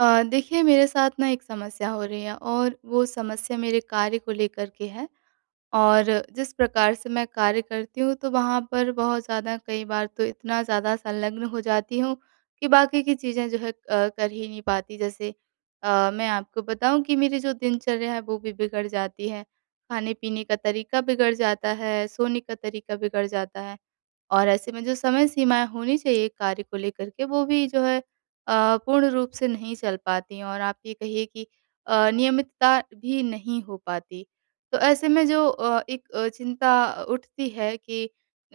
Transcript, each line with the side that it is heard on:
right: देखिए मेरे साथ ना एक समस्या हो रही है और वो समस्या मेरे कार्य को लेकर के है और जिस प्रकार से मैं कार्य करती हूँ तो वहाँ पर बहुत ज़्यादा कई बार तो इतना ज़्यादा संलग्न हो जाती हूँ कि बाकी की चीज़ें जो है कर ही नहीं पाती। जैसे मैं आपको बताऊँ कि मेरी जो दिनचर्या है वो भी बिगड़ जाती है, खाने-पीने का तरीका बिगड़ जाता है, सोने का तरीका बिगड़ जाता है। और ऐसे में जो समय सीमाएँ होनी चाहिए एक कार्य को लेकर के वो भी जो है पूर्ण रूप से नहीं चल पाती हैं और आप ये कहिए कि नियमितता भी नहीं हो पाती। तो ऐसे में जो एक चिंता उठती है कि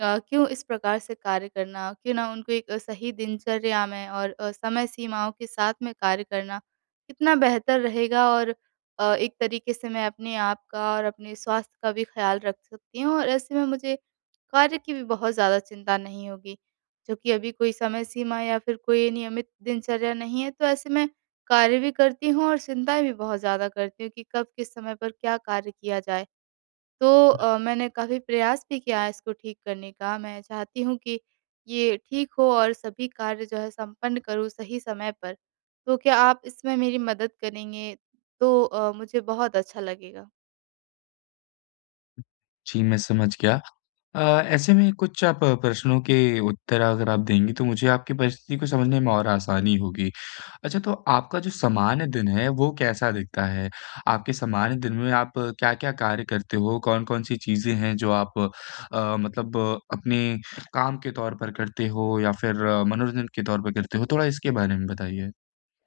right: क्यों इस प्रकार से कार्य करना? क्यों ना उनको एक सही दिनचर्या में और समय सीमाओं के साथ में कार्य करना कितना बेहतर रहेगा और एक तरीके से मैं अपने आप का और अपने स्वास्थ्य का भी ख़्याल रख सकती हूँ और ऐसे में मुझे कार्य की भी बहुत ज़्यादा चिंता नहीं होगी। जो कि अभी कोई समय सीमा या फिर कोई नियमित दिनचर्या नहीं है, तो ऐसे में कार्य भी करती हूँ और चिंताएँ भी बहुत ज़्यादा करती हूँ कि कब किस समय पर क्या कार्य किया जाए। तो मैंने काफ़ी प्रयास भी किया है इसको ठीक करने का। मैं चाहती हूँ कि ये ठीक हो और सभी कार्य जो है संपन्न करूँ सही समय पर। तो क्या आप इसमें मेरी मदद करेंगे? तो मुझे बहुत अच्छा लगेगा।
left: जी, मैं समझ गया। अ, ऐसे में कुछ आप प्रश्नों के उत्तर अगर आप देंगी, तो मुझे आपकी परिस्थिति को समझने में और आसानी होगी। अच्छा, तो आपका जो सामान्य दिन है, वो कैसा दिखता है? आपके सामान्य दिन में आप क्या-क्या कार्य करते हो? कौन-कौन सी चीज़ें हैं जो आप मतलब अपने काम के तौर पर करते हो या फिर मनोरंजन के तौर पर करते हो? थोड़ा इसके बारे में बताइए।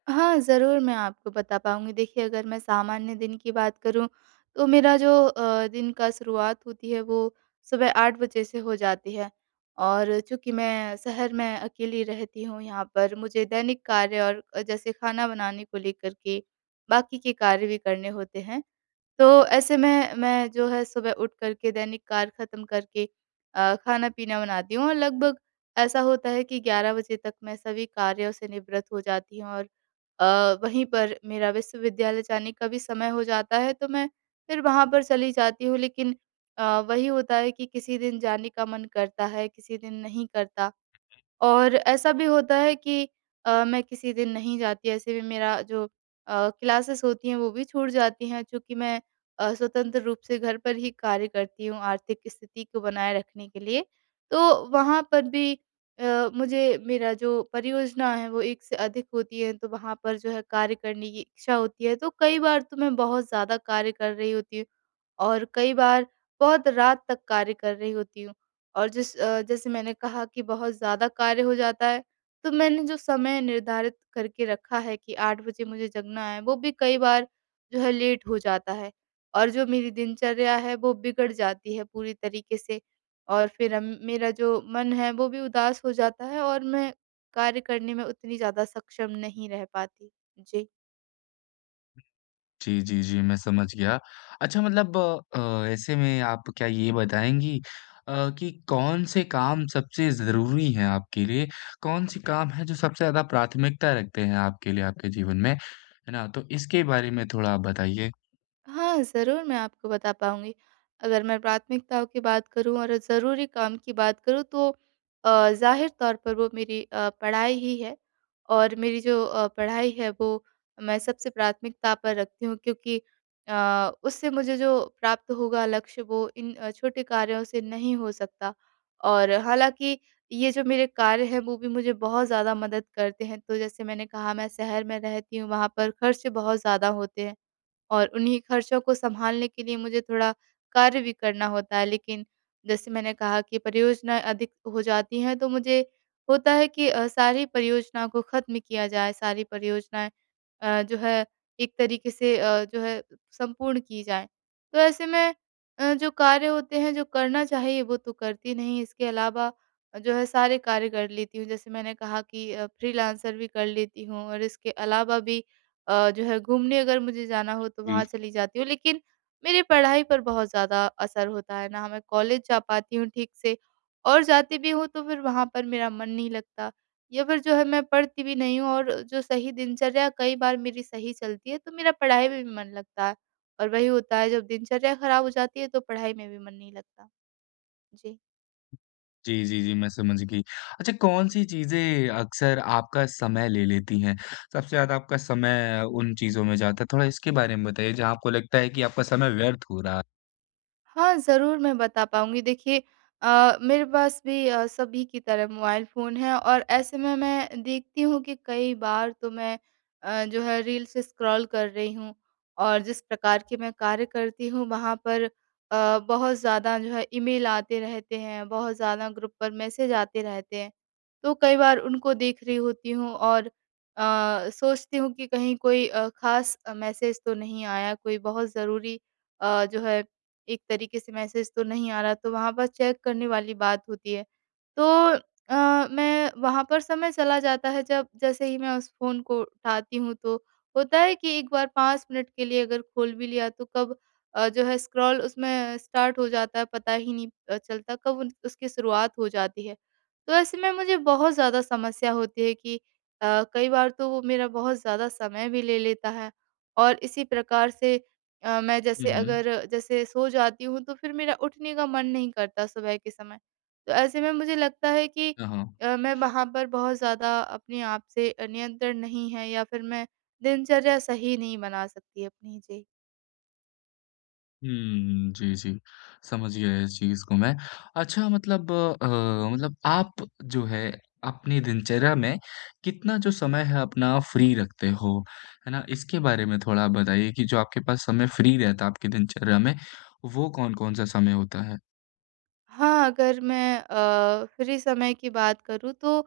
right: हाँ, ज़रूर मैं आपको बता पाऊँगी। देखिए, अगर मैं सामान्य दिन की बात करूँ, तो मेरा जो दिन का शुरुआत होती है, वो सुबह 8 बजे से हो जाती है। और चूँकि मैं शहर में अकेली रहती हूँ, यहाँ पर मुझे दैनिक कार्य और जैसे खाना बनाने को लेकर के बाकी के कार्य भी करने होते हैं। तो ऐसे में मैं जो है, सुबह उठ कर के दैनिक कार्य ख़त्म करके खाना-पीना बनाती हूँ और लगभग ऐसा होता है कि 11 बजे तक मैं सभी कार्यों से निवृत्त हो जाती हूँ और वहीं पर मेरा विश्वविद्यालय जाने का भी समय हो जाता है तो मैं फिर वहाँ पर चली जाती हूँ, लेकिन वही होता है कि किसी दिन जाने का मन करता है, किसी दिन नहीं करता। और ऐसा भी होता है कि मैं किसी दिन नहीं जाती, ऐसे भी मेरा जो क्लासेस होती हैं वो भी छूट जाती हैं, चूँकि मैं स्वतंत्र रूप से घर पर ही कार्य करती हूँ आर्थिक स्थिति को बनाए रखने के लिए। तो वहाँ पर भी मुझे मेरा जो परियोजना है वो एक से अधिक होती है तो वहाँ पर जो है कार्य करने की इच्छा होती है। तो कई बार तो मैं बहुत ज़्यादा कार्य कर रही होती हूँ और कई बार बहुत रात तक कार्य कर रही होती हूँ और जैसे मैंने कहा कि बहुत ज़्यादा कार्य हो जाता है, तो मैंने जो समय निर्धारित करके रखा है कि 8 बजे मुझे जगना है, वो भी कई बार जो है लेट हो जाता है और जो मेरी दिनचर्या है, वो बिगड़ जाती है पूरी तरीके से और फिर मेरा जो मन है, वो भी उदास हो जाता है और मैं कार्य करने में उतनी ज़्यादा सक्षम नहीं रह पाती। जी।
left: जी, जी, जी, मैं समझ गया। अच्छा, मतलब ऐसे में आप क्या ये बताएँगी कि कौन से काम सबसे ज़रूरी हैं आपके लिए? कौन-से काम हैं जो सबसे ज़्यादा प्राथमिकता रखते हैं आपके लिए आपके जीवन में? है ना? तो इसके बारे में थोड़ा आप बताइए।
right: हाँ, ज़रूर मैं आपको बता पाऊँगी। अगर मैं प्राथमिकताओं की बात करूँ और ज़रूरी काम की बात करूँ तो ज़ाहिर तौर पर वो मेरी पढ़ाई ही है और मेरी जो पढ़ाई है वो मैं सबसे प्राथमिकता पर रखती हूँ, क्योंकि उससे मुझे जो प्राप्त होगा लक्ष्य वो इन छोटे कार्यों से नहीं हो सकता। और हालाँकि ये जो मेरे कार्य हैं वो भी मुझे बहुत ज़्यादा मदद करते हैं। तो जैसे मैंने कहा मैं शहर में रहती हूँ, वहाँ पर खर्च बहुत ज़्यादा होते हैं। और उन्हीं खर्चों को सँभालने के लिए मुझे थोड़ा कार्य भी करना होता है। लेकिन जैसे मैंने कहा कि परियोजनाएँ अधिक हो जाती हैं तो मुझे होता है कि सारी परियोजनाओं को ख़त्म किया जाए, सारी परियोजनाएँ जो है एक तरीके से जो है संपूर्ण की जाएँ। तो ऐसे में जो कार्य होते हैं, जो करना चाहिए वो तो करती नहीं, इसके अलावा जो है सारे कार्य कर लेती हूँ। जैसे मैंने कहा कि फ्रीलांसर भी कर लेती हूँ और इसके अलावा भी जो है घूमने अगर मुझे जाना हो तो
left: जी।
right: वहाँ चली जाती हूँ। लेकिन मेरी पढ़ाई पर बहुत ज़्यादा असर होता है, ना मैं कॉलेज जा पाती हूँ ठीक से और जाती भी हूँ तो फिर वहाँ पर मेरा मन नहीं लगता या फिर जो है मैं पढ़ती भी नहीं हूँ और जो सही दिनचर्या कई बार मेरी सही चलती है तो मेरा पढ़ाई में भी मन लगता है। और वही होता है जब दिनचर्या खराब हो जाती है तो पढ़ाई में भी मन नहीं लगता। जी।
left: जी, जी, जी, मैं समझ गई। अच्छा, कौन-सी चीज़ें अक्सर आपका समय ले लेती हैं? सबसे ज़्यादा आपका समय उन चीज़ों में जाता है, थोड़ा इसके बारे में बताइए जहाँ आपको लगता है कि आपका समय व्यर्थ हो रहा है?
right: हाँ, ज़रूर मैं बता पाऊँगी। देखिए, मेरे पास भी सभी की तरह मोबाइल फ़ोन है और ऐसे में मैं देखती हूँ कि कई बार तो मैं जो है रील्स स्क्रॉल कर रही हूँ और जिस प्रकार के मैं कार्य करती हूँ वहाँ पर बहुत ज़्यादा जो है ईमेल आते रहते हैं, बहुत ज़्यादा ग्रुप पर मैसेज आते रहते हैं। तो कई बार उनको देख रही होती हूँ और सोचती हूँ कि कहीं कोई ख़ास मैसेज तो नहीं आया, कोई बहुत ज़रूरी जो है एक तरीके से मैसेज तो नहीं आ रहा, तो वहाँ पर चेक करने वाली बात होती है। तो मैं वहाँ पर समय चला जाता है जब जैसे ही मैं उस फ़ोन को उठाती हूँ तो होता है कि एक बार 5 मिनट के लिए अगर खोल भी लिया तो कब जो है स्क्रॉल उसमें स्टार्ट हो जाता है, पता ही नहीं चलता कब उन उसकी शुरुआत हो जाती है। तो ऐसे में मुझे बहुत ज़्यादा समस्या होती है कि कई बार तो वो मेरा बहुत ज़्यादा समय भी ले लेता है और इसी प्रकार से मैं
left: हुँ,
right: जैसे
left: हुँ।
right: अगर जैसे सो जाती हूँ तो फिर मेरा उठने का मन नहीं करता सुबह के समय। तो ऐसे में मुझे लगता है कि
left: हाँ, हाँ।
right: मैं वहाँ पर बहुत ज़्यादा अपने आप से नियंत्रण नहीं है या फिर मैं दिनचर्या सही नहीं बना सकती अपनी। जी।
left: हुँ, जी, जी। समझ गया इस चीज़ को मैं। अच्छा, मतलब मतलब आप जो है अपनी दिनचर्या में कितना जो समय है अपना फ्री रखते हो, है ना? इसके बारे में थोड़ा आप बताइए कि जो आपके पास समय फ्री रहता है आपकी दिनचर्या में, वो कौन-कौन सा समय होता है?
right: हाँ, अगर मैं फ्री समय की बात करूँ तो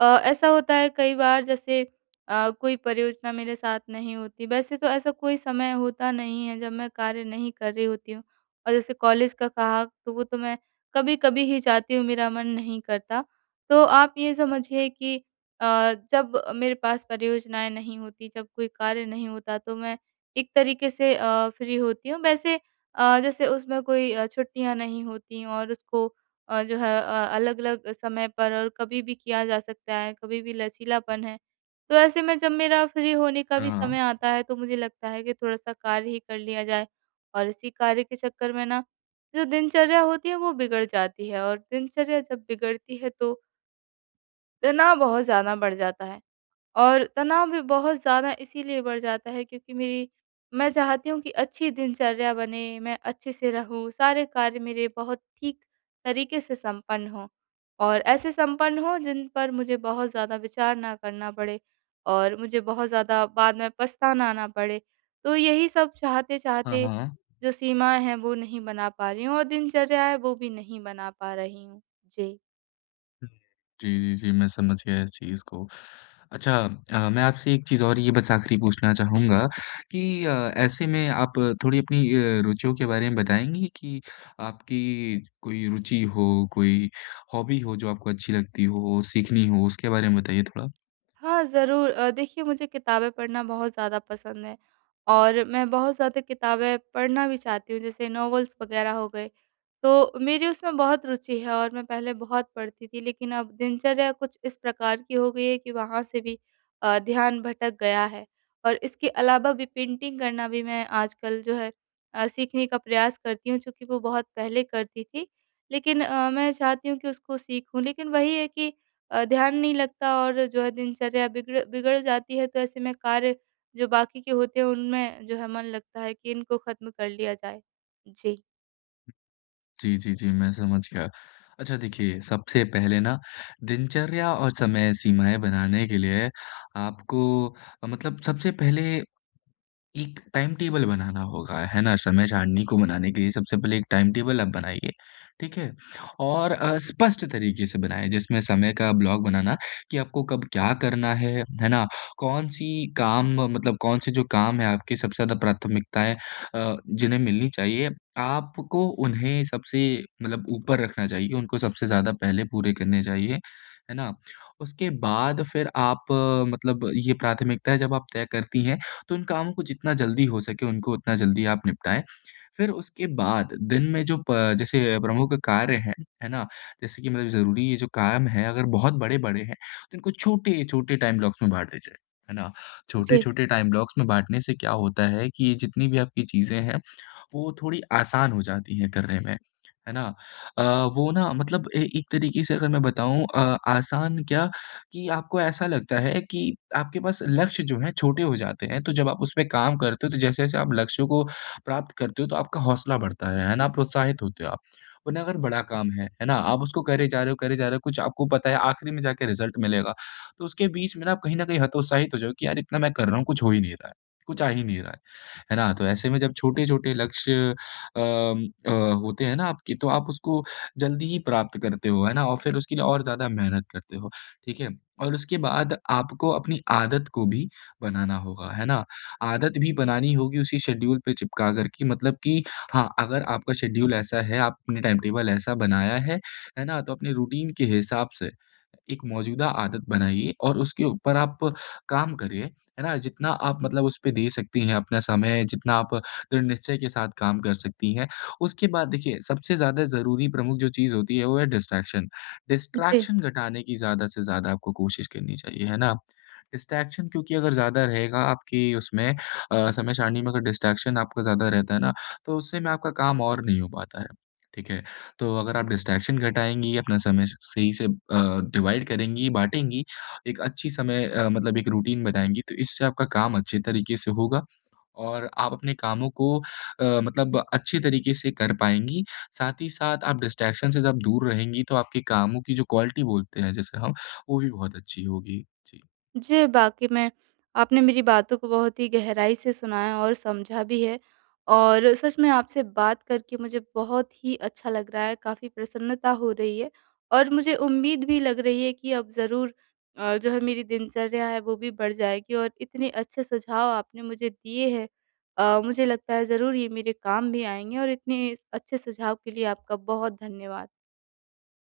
right: ऐसा होता है कई बार, जैसे कोई परियोजना मेरे साथ नहीं होती। वैसे तो ऐसा कोई समय होता नहीं है जब मैं कार्य नहीं कर रही होती हूँ। और जैसे कॉलेज का कहा तो वो तो मैं कभी-कभी ही जाती हूँ, मेरा मन नहीं करता। तो आप ये समझिए कि अ, जब मेरे पास परियोजनाएँ नहीं होती, जब कोई कार्य नहीं होता तो मैं एक तरीके से फ्री होती हूँ। वैसे जैसे उसमें कोई छुट्टियाँ नहीं होती और उसको जो है अलग-अलग समय पर और कभी भी किया जा सकता है, कभी भी लचीलापन है। तो ऐसे में जब मेरा फ्री होने का
left: हाँ,
right: भी समय
left: हाँ।
right: आता है तो मुझे लगता है कि थोड़ा-सा कार्य ही कर लिया जाए और इसी कार्य के चक्कर में ना जो दिनचर्या होती है वो बिगड़ जाती है और दिनचर्या जब बिगड़ती है तो तनाव बहुत ज़्यादा बढ़ जाता है। और तनाव भी बहुत ज़्यादा इसीलिए बढ़ जाता है क्योंकि मेरी मैं चाहती हूँ कि अच्छी दिनचर्या बने, मैं अच्छे से रहूँ, सारे कार्य मेरे बहुत ठीक तरीके से संपन्न हों और ऐसे संपन्न हों जिन पर मुझे बहुत ज़्यादा विचार ना करना पड़े और मुझे बहुत ज़्यादा बाद में पछताना ना पड़े। तो यही सब
left: हाँ,
right: चाहते-चाहते
left: हाँ।
right: जो सीमाएँ हैं वो नहीं बना पा रही हूँ और दिनचर्या है वो भी नहीं बना पा रही हूँ। जी।
left: जी, जी, जी, मैं समझ गया इस चीज़ को। अच्छा, मैं आपसे एक चीज़ और ये बस आखिरी पूछना चाहूँगा कि ऐसे में आप थोड़ी अपनी रुचियों के बारे में बताएँगी कि आपकी कोई रुचि हो, कोई हॉबी हो जो आपको अच्छी लगती हो, सीखनी हो, उसके बारे में बताइए थोड़ा?
right: हाँ, ज़रूर। देखिए, मुझे किताबें पढ़ना बहुत ज़्यादा पसंद है और मैं बहुत ज़्यादा किताबें पढ़ना भी चाहती हूँ, जैसे नॉवेल्स वग़ैरह हो गए। तो मेरी उसमें बहुत रुचि है और मैं पहले बहुत पढ़ती थी, लेकिन अब दिनचर्या कुछ इस प्रकार की हो गई है कि वहाँ से भी ध्यान भटक गया है। और इसके अलावा भी पेंटिंग करना भी मैं आजकल जो है सीखने का प्रयास करती हूँ, चूँकि वो बहुत पहले करती थी। लेकिन मैं चाहती हूँ कि उसको सीखूँ, लेकिन वही है कि ध्यान नहीं लगता और जो है दिनचर्या बिगड़ बिगड़ जाती है तो ऐसे में कार्य जो बाकी के होते हैं उनमें जो है मन लगता है कि इनको खत्म कर लिया जाए। जी।
left: जी, जी, जी, मैं समझ गया। अच्छा, देखिए, सबसे पहले ना दिनचर्या और समय सीमाएँ बनाने के लिए आपको मतलब सबसे पहले एक टाइम टेबल बनाना होगा, है ना? समय सारणी को बनाने के लिए सबसे पहले एक टाइम टेबल आप बनाइए, ठीक है? और स्पष्ट तरीके से बनाएँ जिसमें समय का ब्लॉक बनाना कि आपको कब क्या करना है ना? कौन-सी काम मतलब कौन-से जो काम है आपकी सबसे ज़्यादा प्राथमिकताएँ जिन्हें मिलनी चाहिए, आपको उन्हें सबसे मतलब ऊपर रखना चाहिए, उनको सबसे ज़्यादा पहले पूरे करने चाहिए, है ना? उसके बाद फिर आप मतलब ये प्राथमिकताएँ जब आप तय करती हैं, तो उन कामों को जितना जल्दी हो सके उनको उतना जल्दी आप निपटाएँ। फिर उसके बाद दिन में जो प जैसे प्रमुख कार्य हैं, है ना? जैसे कि मतलब ज़रूरी ये जो काम है अगर बहुत बड़े-बड़े हैं तो इनको छोटे-छोटे टाइम ब्लॉक्स में बाँट दीजिए, है ना?
right: जी,
left: छोटे-छोटे टाइम ब्लॉक्स में बाँटने से क्या होता है कि ये जितनी भी आपकी चीज़ें हैं वो थोड़ी आसान हो जाती हैं करने में, है ना? अ, वो ना मतलब ए एक तरीके से अगर मैं बताऊँ आसान क्या कि आपको ऐसा लगता है कि आपके पास लक्ष्य जो हैं छोटे हो जाते हैं, तो जब आप उसपे काम करते हो, तो जैसे-जैसे आप लक्ष्यों को प्राप्त करते हो, तो आपका हौसला बढ़ता है ना? प्रोत्साहित होते हो आप। वरना अगर बड़ा काम है ना? आप उसको करे जा रहे हो, करे जा रहे हो, कुछ आपको पता है आखिरी में जाके रिज़ल्ट मिलेगा, तो उसके बीच में ना आप कहीं न कहीं हतोत्साहित हो जाओगे कि यार इतना मैं कर रहा हूँ, कुछ हो ही नहीं रहा है, कुछ आ ही नहीं रहा है। है ना? तो ऐसे में जब छोटे-छोटे लक्ष्य अम, अ, होते हैं ना आपके तो आप उसको जल्दी ही प्राप्त करते हो, है ना? और फिर उसके लिए और ज़्यादा मेहनत करते हो, ठीक है? और उसके बाद आपको अपनी आदत को भी बनाना होगा, है ना? आदत भी बनानी होगी उसी शेड्यूल पे चिपका कर कि मतलब कि हाँ, अगर आपका शेड्यूल ऐसा है, आपने टाइम टेबल ऐसा बनाया है ना? तो अपने रूटीन के हिसाब से एक मौजूदा आदत बनाइए और उसके ऊपर आप काम करिए। है ना? जितना आप मतलब उसपे दे सकती हैं अपना समय, जितना आप दृढ़ निश्चय के साथ काम कर सकती हैं। उसके बाद देखिए सबसे ज़्यादा ज़रूरी प्रमुख जो चीज़ होती है वो है डिस्ट्रैक्शन।
right: जी।
left: डिस्ट्रैक्शन घटाने की ज़्यादा से ज़्यादा आपको कोशिश करनी चाहिए, है ना? डिस्ट्रैक्शन क्योंकि अगर ज़्यादा रहेगा आपकी उसमें समय सारणी में अगर डिस्ट्रैक्शन आपका ज़्यादा रहता है ना, तो उससे में आपका काम और नहीं हो पाता है। ठीक है? तो अगर आप डिस्ट्रैक्शन घटाएँगी, अपना समय स सही से डिवाइड करेंगी, बाँटेंगी एक अच्छी समय मतलब एक रूटीन बनाएँगी, तो इससे आपका काम अच्छे तरीके से होगा और आप अपने कामों को मतलब अच्छे तरीके से कर पाएँगी। साथ ही साथ आप डिस्ट्रैक्शन से जब दूर रहेंगी, तो आपके कामों की जो क्वालिटी बोलते हैं, जैसे हम, वो भी बहुत अच्छी होगी। जी।
right: जी, वाक़ई में आपने मेरी बातों को बहुत ही गहराई से सुना है और समझा भी है। और सच में आपसे बात करके मुझे बहुत ही अच्छा लग रहा है, काफ़ी प्रसन्नता हो रही है और मुझे उम्मीद भी लग रही है कि अब ज़रूर जो है मेरी दिनचर्या है वो भी बढ़ जाएगी और इतने अच्छे सुझाव आपने मुझे दिए हैं। मुझे लगता है ज़रूर ये मेरे काम भी आएँगे और इतने अच्छे सुझाव के लिए आपका बहुत धन्यवाद।